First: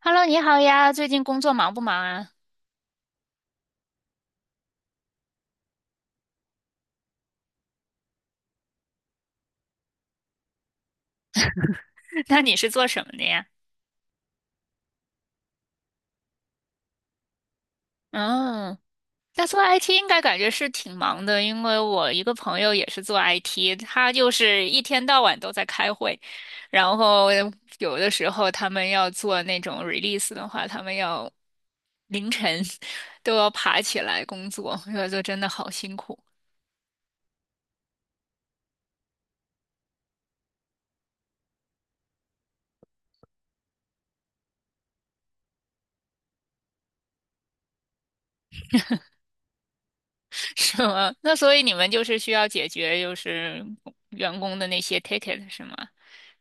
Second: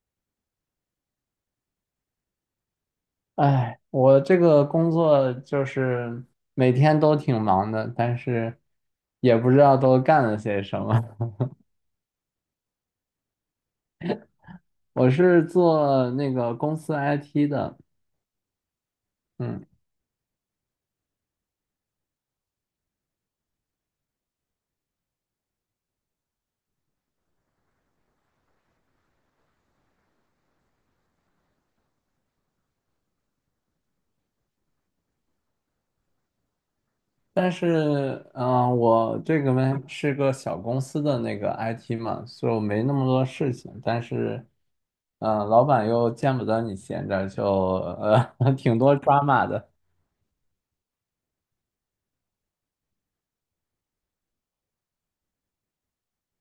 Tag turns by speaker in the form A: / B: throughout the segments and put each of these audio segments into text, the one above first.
A: Hello，你好呀，最近工作忙不忙啊？
B: 哎，我这个工作就是每天都挺忙的，但是也不知道都干了些什么。
A: 那你是做什么的呀？
B: 我是做那个公司 IT 的。
A: 嗯，那做
B: 嗯，
A: IT 应该感觉是挺忙的，因为我一个朋友也是做 IT，他就是一天到晚都在开会，然后有的时候他们要做那种 release 的话，他们要凌晨 都要爬起来工作，这就真的好辛苦。
B: 但是，我这个呢是个小公司的那个 IT 嘛，所以我没那么多事情。但是，老板又见不得你闲着，就挺多抓马的。
A: 是吗？那所以你们就是需要解决员工的那些 ticket 是吗？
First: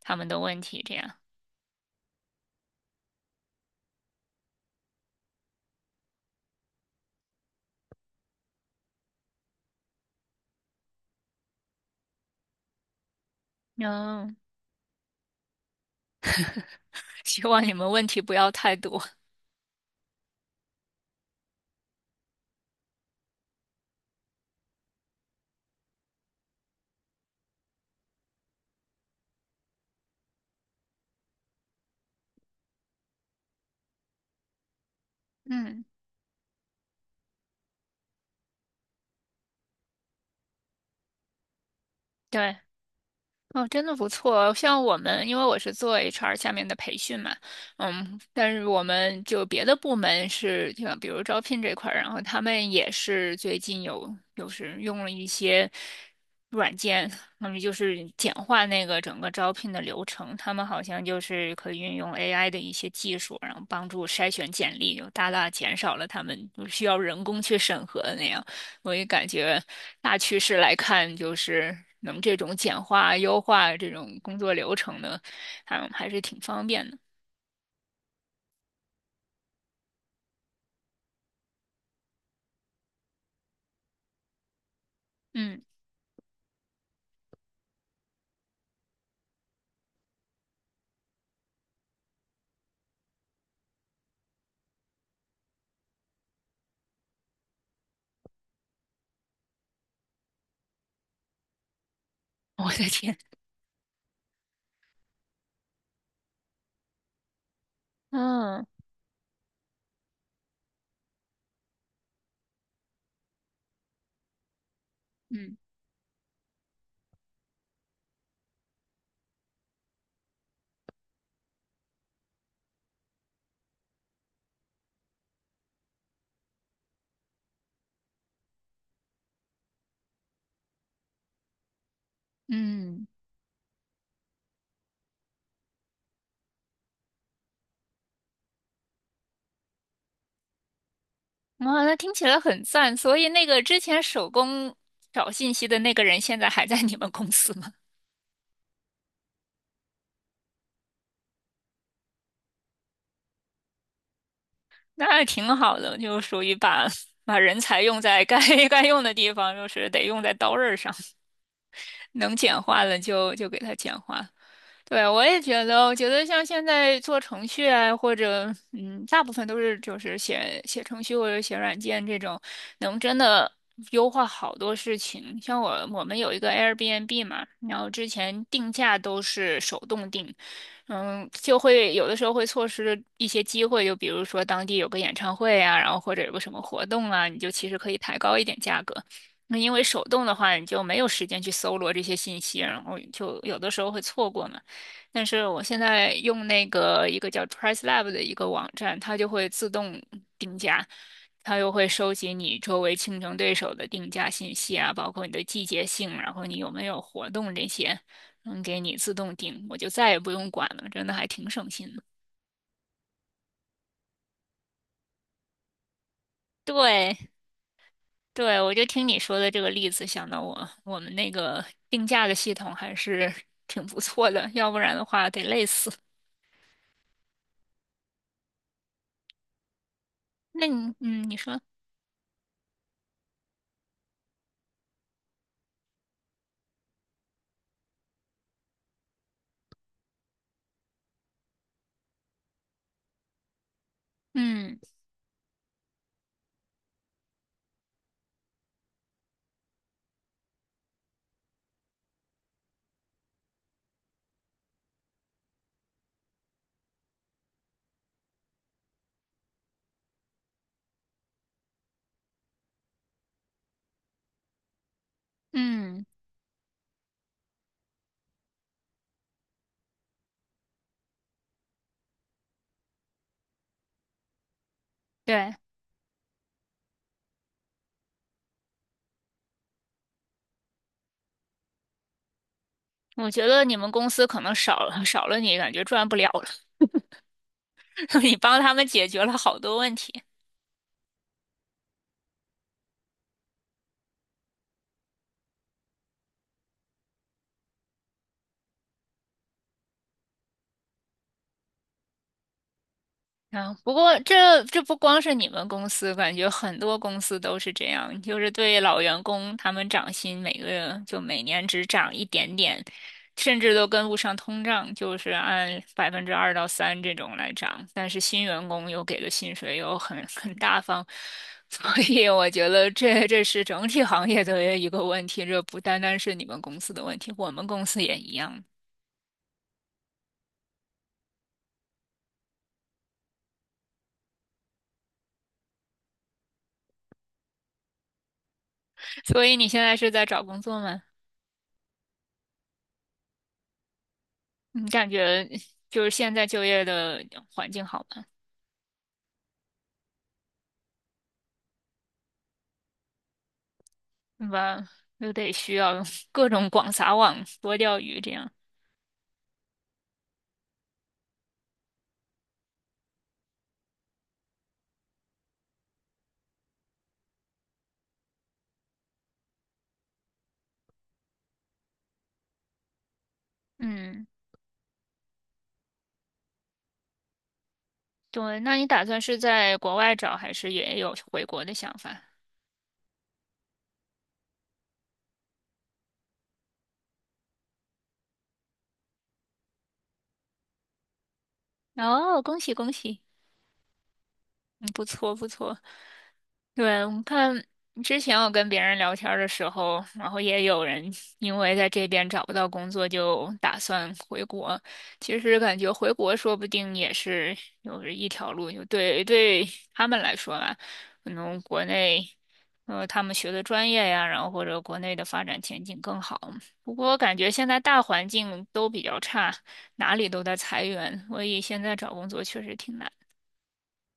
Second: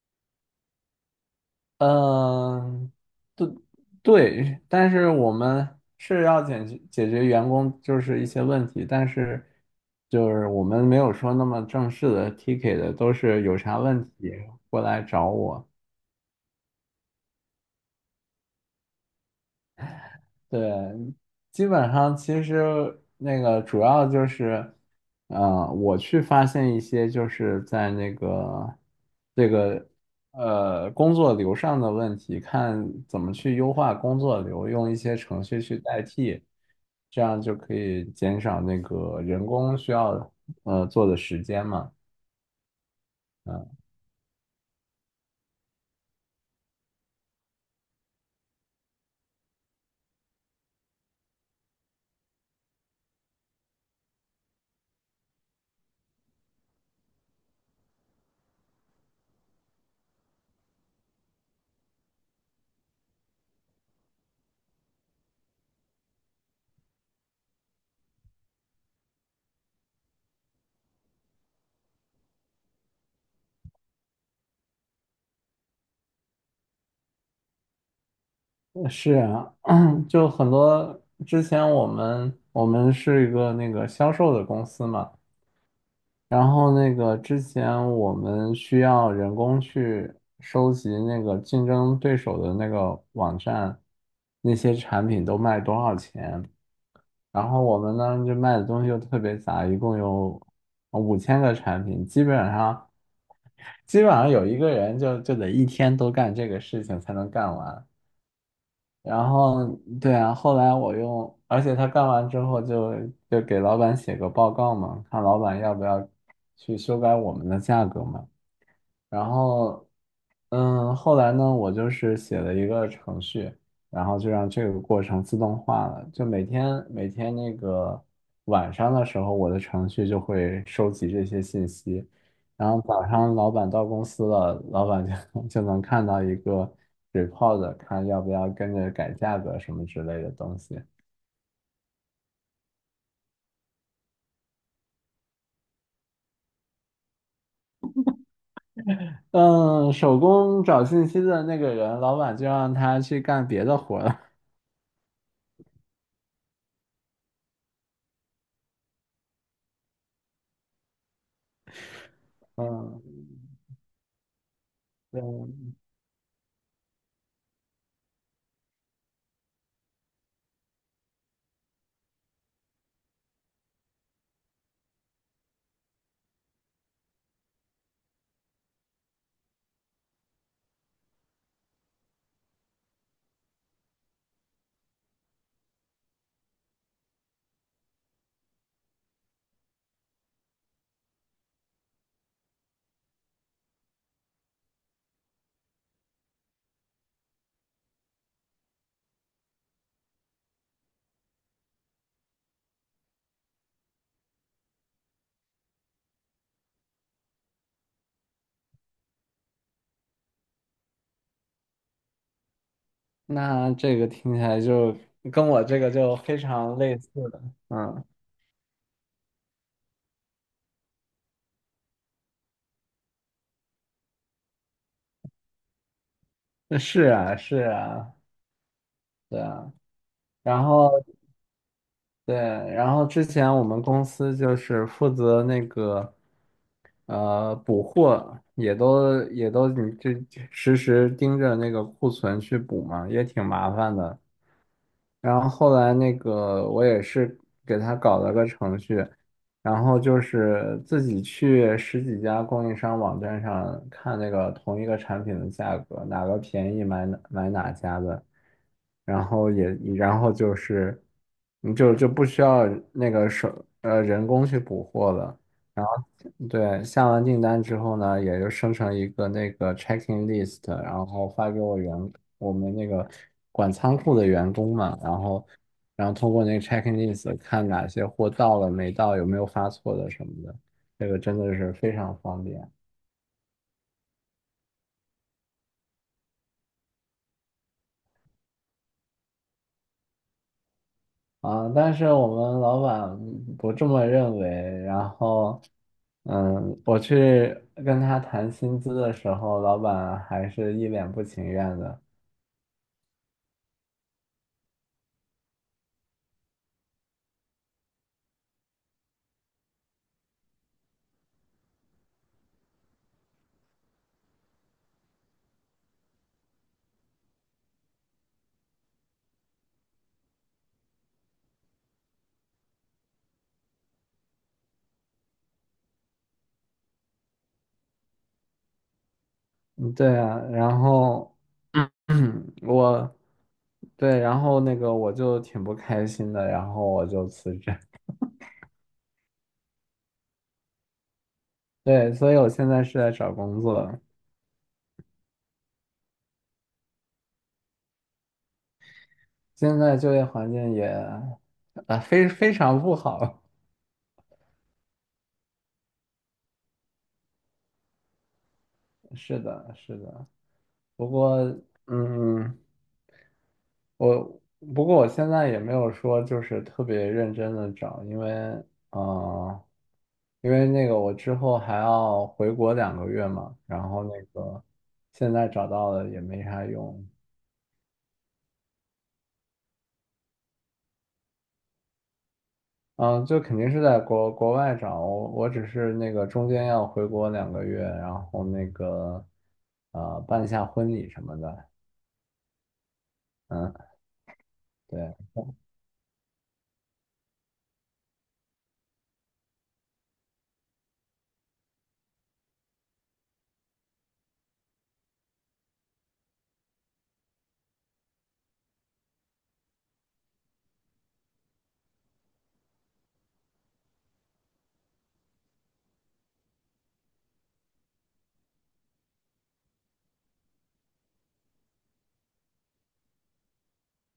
A: 他们的问题这样。
B: 嗯、对，但是我们是要解决员工就是一些问题，但是就是我们没有说那么正式的 ticket 的，都是有啥问题
A: 嗯。
B: 过来找我。
A: 希望你们问题不要太多。
B: 对，基本上其实那个主要就是，我去发现一些就是在那个这个工作流上的问题，看怎么去优化工作流，用一些程序去
A: 嗯，
B: 代替，这样就可以减少那个人工需要做的时间嘛。
A: 对，哦，真的不错。像我们，因为我是做 HR 下面的培训嘛。嗯，但是我们别的部门是，就比如招聘这块儿，然后他们也是最近有，就是用了一些软件，他们就是简化那个整个招聘的流程。他们好像就是可以运用 AI 的一些技术，然后帮助筛选简历，就大大减少了他们需要人工去审核的那样。我也感觉大趋势来看，就是能这种简化、优化这种工作流程的，还是挺方便的。
B: 是啊，就很多之前我们是一个那个销售的公司嘛。
A: 嗯，
B: 然后那个之前我们需要人工去收集那个竞争对手的那个网站，那些产品都卖多少钱。然后我们呢就卖的东西又特别杂，一共有5000个产品，基本
A: 我的
B: 上
A: 天，
B: 基本上有一个人就得一天都干这个事情才能干完。
A: 嗯
B: 然后对啊，后来我用，而且他干完之后就给老板写个报告嘛，看老
A: 嗯
B: 板要不要去修改我们的价格嘛。然后，后来呢，我就是写了一个程序，然后就让这个过程自动化了。就每天每天那个晚上的时候，我的程序就会收集这些信息，然后早
A: 嗯，
B: 上老板到公司了，老板就 就能看到一个 report，看要不要跟着改价格什么之类的东西。
A: 哇，那听起来很赞。所以那个之前手工找信息的那个人，现在还在你们公司吗？
B: 嗯，手工找信息的那个人，老板就让他去干别的活儿了。
A: 那挺好的，就属于把人才用在该 该用的地方，就是得用在刀刃上，能简 化了
B: 嗯，
A: 就给他简化。对，我也觉
B: 对。
A: 得，我觉得像现在做程序啊，或者大部分都是写写程序或者写软件这种，能真的优化好多事情。像我们有一个 Airbnb 嘛，然后之前定价都是手动定，嗯，就会有的时候会错失一些机会，就比如说当地有个演唱会啊，然后或者有个什么活动啊，你就其实可以抬高一点价格。那因为手动的话，你就没有时间去搜罗这些信息，然后就有的时候会错过嘛。但是我现在用那个一个叫 PriceLab 的一个网站，它就会自动定价，它又会收集你周围竞争对手的定价信息啊，包括你的季节性，然后你有没有活动这些，能给你自动定，我就再也不用管了，真的还挺省心的。
B: 那这个听起来就跟我这个就非常类似
A: 对，
B: 的。嗯，
A: 对，我就听你说的这个例子，想到我们那个定价的系统还是 挺不错的，要不然的话得累死。
B: 那是啊，是啊，对啊，然
A: 那
B: 后
A: 你，嗯，你说，
B: 对，然后之前我们公司就是负责那个补货，也都你这实时盯着那个库存去补嘛，也挺麻烦的。
A: 嗯
B: 然后后来那个我也是给他搞了个程序，然后就是自己去十几家供应商网站上看那个同一个产品的价格，哪个便宜买哪家的，然后也就是你就不需要那个人工去补货了。
A: 嗯，
B: 对，下完订单之后呢，也就生成一个那个 checking list，然后发给我们那个管仓库的员工嘛，然后
A: 对。
B: 通过那个 checking list 看哪些货到了没到，有没有发错的什么的，这个真的是非常方便
A: 我觉得你们公司可能少了你，感觉赚不了了。你帮他们解决了好多问题。
B: 啊。但是我们老板不这么认为，然后我去跟他谈薪资的时候，老板还是一脸不情愿的。
A: 啊，不过这不光是你们公司，感觉很多公司都是这样，就是对老员工他们涨薪，每个月每年只涨一点点，甚至都跟不上通胀，就是按2%到3%这种来涨。但是新员工又给的薪水又很大方，所以我觉得这是整体行业的一个问题，这不单单是你们公司的问题，我们公司也一样。
B: 嗯，对啊，然后，我，对，然后那个我就挺不开心的，然后我就辞职。
A: 所以你现在是在找工作吗？
B: 对，所以我现在是在找工作。
A: 你感觉现在就业的环境好吗？
B: 现在就业环境也，啊，非常不好。
A: 对吧？又得需要 各种广撒网、多钓鱼这样。
B: 是的，是的。不过，嗯，我我现在也没有说就是特别认真的找，因为啊，因为那个我之后还要回国两个月嘛，然后那
A: 嗯，
B: 个现在找到了也没啥用。
A: 对。那你打算是在国外找，还是也有回国的想法？
B: 嗯、就肯定是在国外找，我只是那个中间要回国两个月，然后那个办一下婚礼什么的。
A: 哦，恭喜恭喜，
B: 嗯，
A: 嗯，不
B: 对。
A: 错不错。对，我看之前我跟别人聊天儿的时候，然后也有人因为在这边找不到工作，就打算回国。其实感觉回国说不定也是有一条路，就对他们来说吧，可能国内他们学的专业呀，然后或者国内的发展前景更好。不过我感觉现在大环境都比较差，哪里都在裁员，所以现在找工作确实挺难。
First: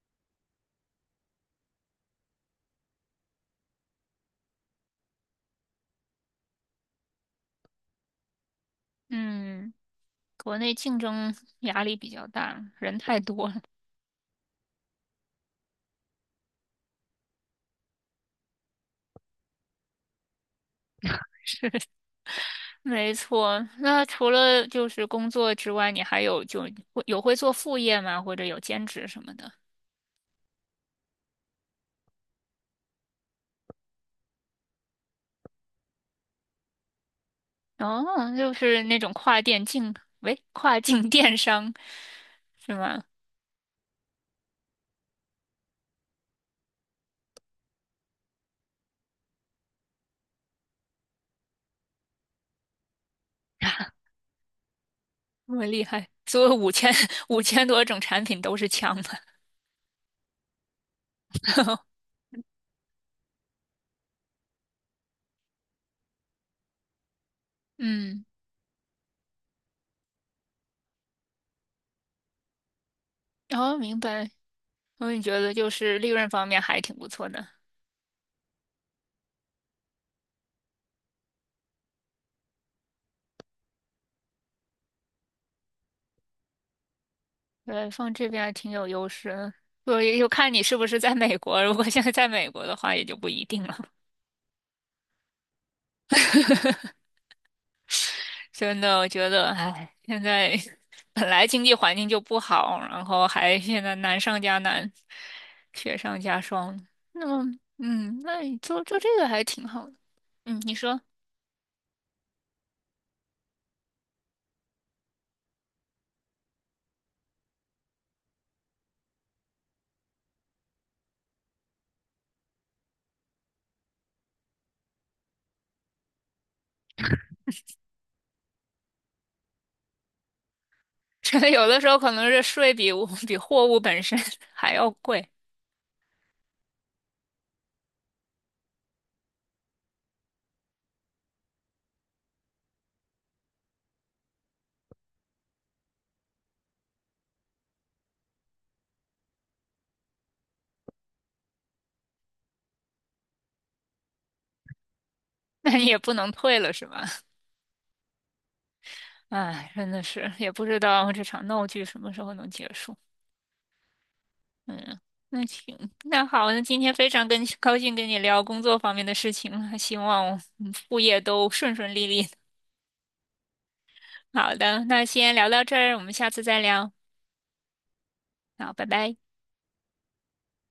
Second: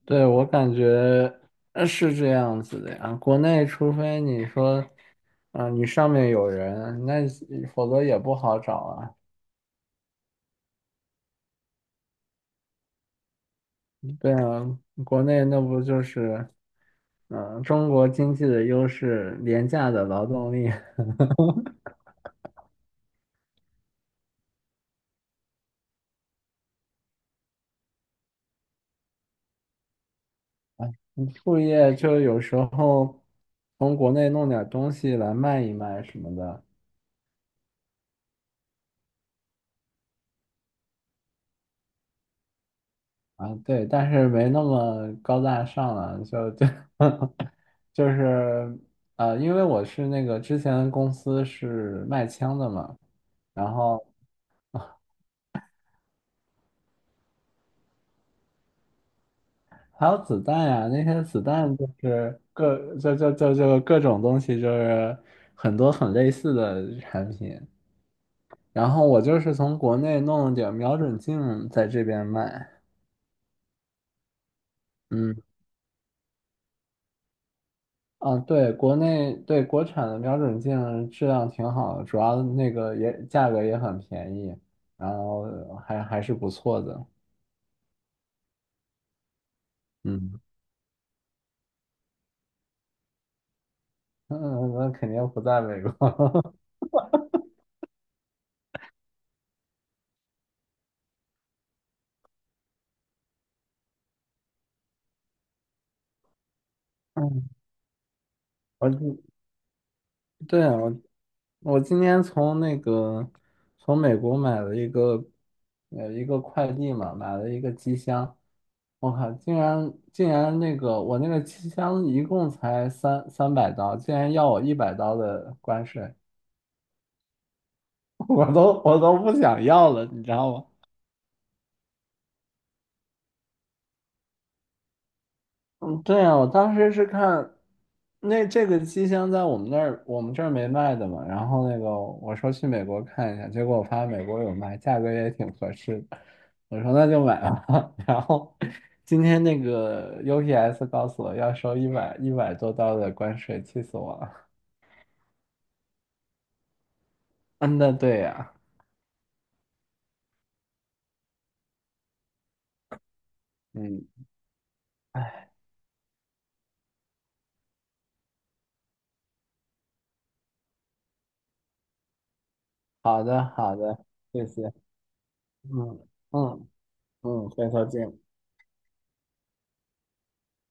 B: 对，我感觉是这样子的呀。国内，除非你说，啊、你上面有人，那否则也不好找啊。
A: 嗯。国内竞争压力比较大，人太多了。
B: 对啊，国内那不就是，中国经济的优势，廉价的劳动力。
A: 没错，那除了工作之外，你还有会做副业吗？或者有兼职什么的？
B: 你副业就有时候从国内弄点东西来卖一卖什么的。
A: 哦，就是那种跨店竞，喂，跨境电商是吗？
B: 啊，对，但是没那么高大上了，就 就是因为我是那个之前的公司是卖枪的嘛，然后
A: 这么厉害，所有五千 五千多种产品都是枪的。
B: 还有子弹呀，那些子弹就 是各就就就就各种东西，就是很多很类似的产品，
A: 嗯，
B: 然后我就是从国内弄了点瞄准镜在这边卖。
A: 哦，明白。所以你
B: 嗯。
A: 觉得就是利润方面还挺不错的。
B: 啊，对，国内对国产的瞄准镜质量挺好的，主要那个也价格也很便宜，然后还是不错的。
A: 对，放这边还挺有优势的，所以就
B: 嗯
A: 看你是不是在美国。如果现在在美国的话，也就不一定了。
B: 嗯，那肯定不在美国。
A: 真的，我觉得，唉，现在本来经济环境就不好，然后还现在难上加难，雪上加霜。那么，
B: 嗯，
A: 嗯，那你做这个
B: 我
A: 还挺好的。嗯，
B: 对，
A: 你
B: 我
A: 说，
B: 我今天从那个从美国买了一个快递嘛，买了一个机箱。我靠，竟然我那个机箱一共才三百刀，竟然要我100刀的关税。我都不想要了，你知道吗？
A: 觉得有的时候可能是税比物比货物本身 还要贵，
B: 嗯，对啊，我当时是看这个机箱在我们那儿，我们这儿没卖的嘛。然后那个我说去美国看一下，结果我发现美国有卖，价格也挺合适的。我说那就买吧。然后今天那个 UPS 告诉我要收一百多刀的关税，气死我了。
A: 那你也不能退了，是吧？
B: 嗯，那对呀、
A: 唉，真的是，也不知道这场闹剧什么时候能结束。
B: 嗯，
A: 嗯，那行，那好，那今天非常高兴跟你聊工作方面的事情了，希望我们副业都顺顺利利。
B: 好的好的，谢
A: 好
B: 谢。
A: 的，那先聊到这儿，
B: 嗯
A: 我们下次再
B: 嗯
A: 聊。
B: 嗯，回头见。
A: 好，拜拜。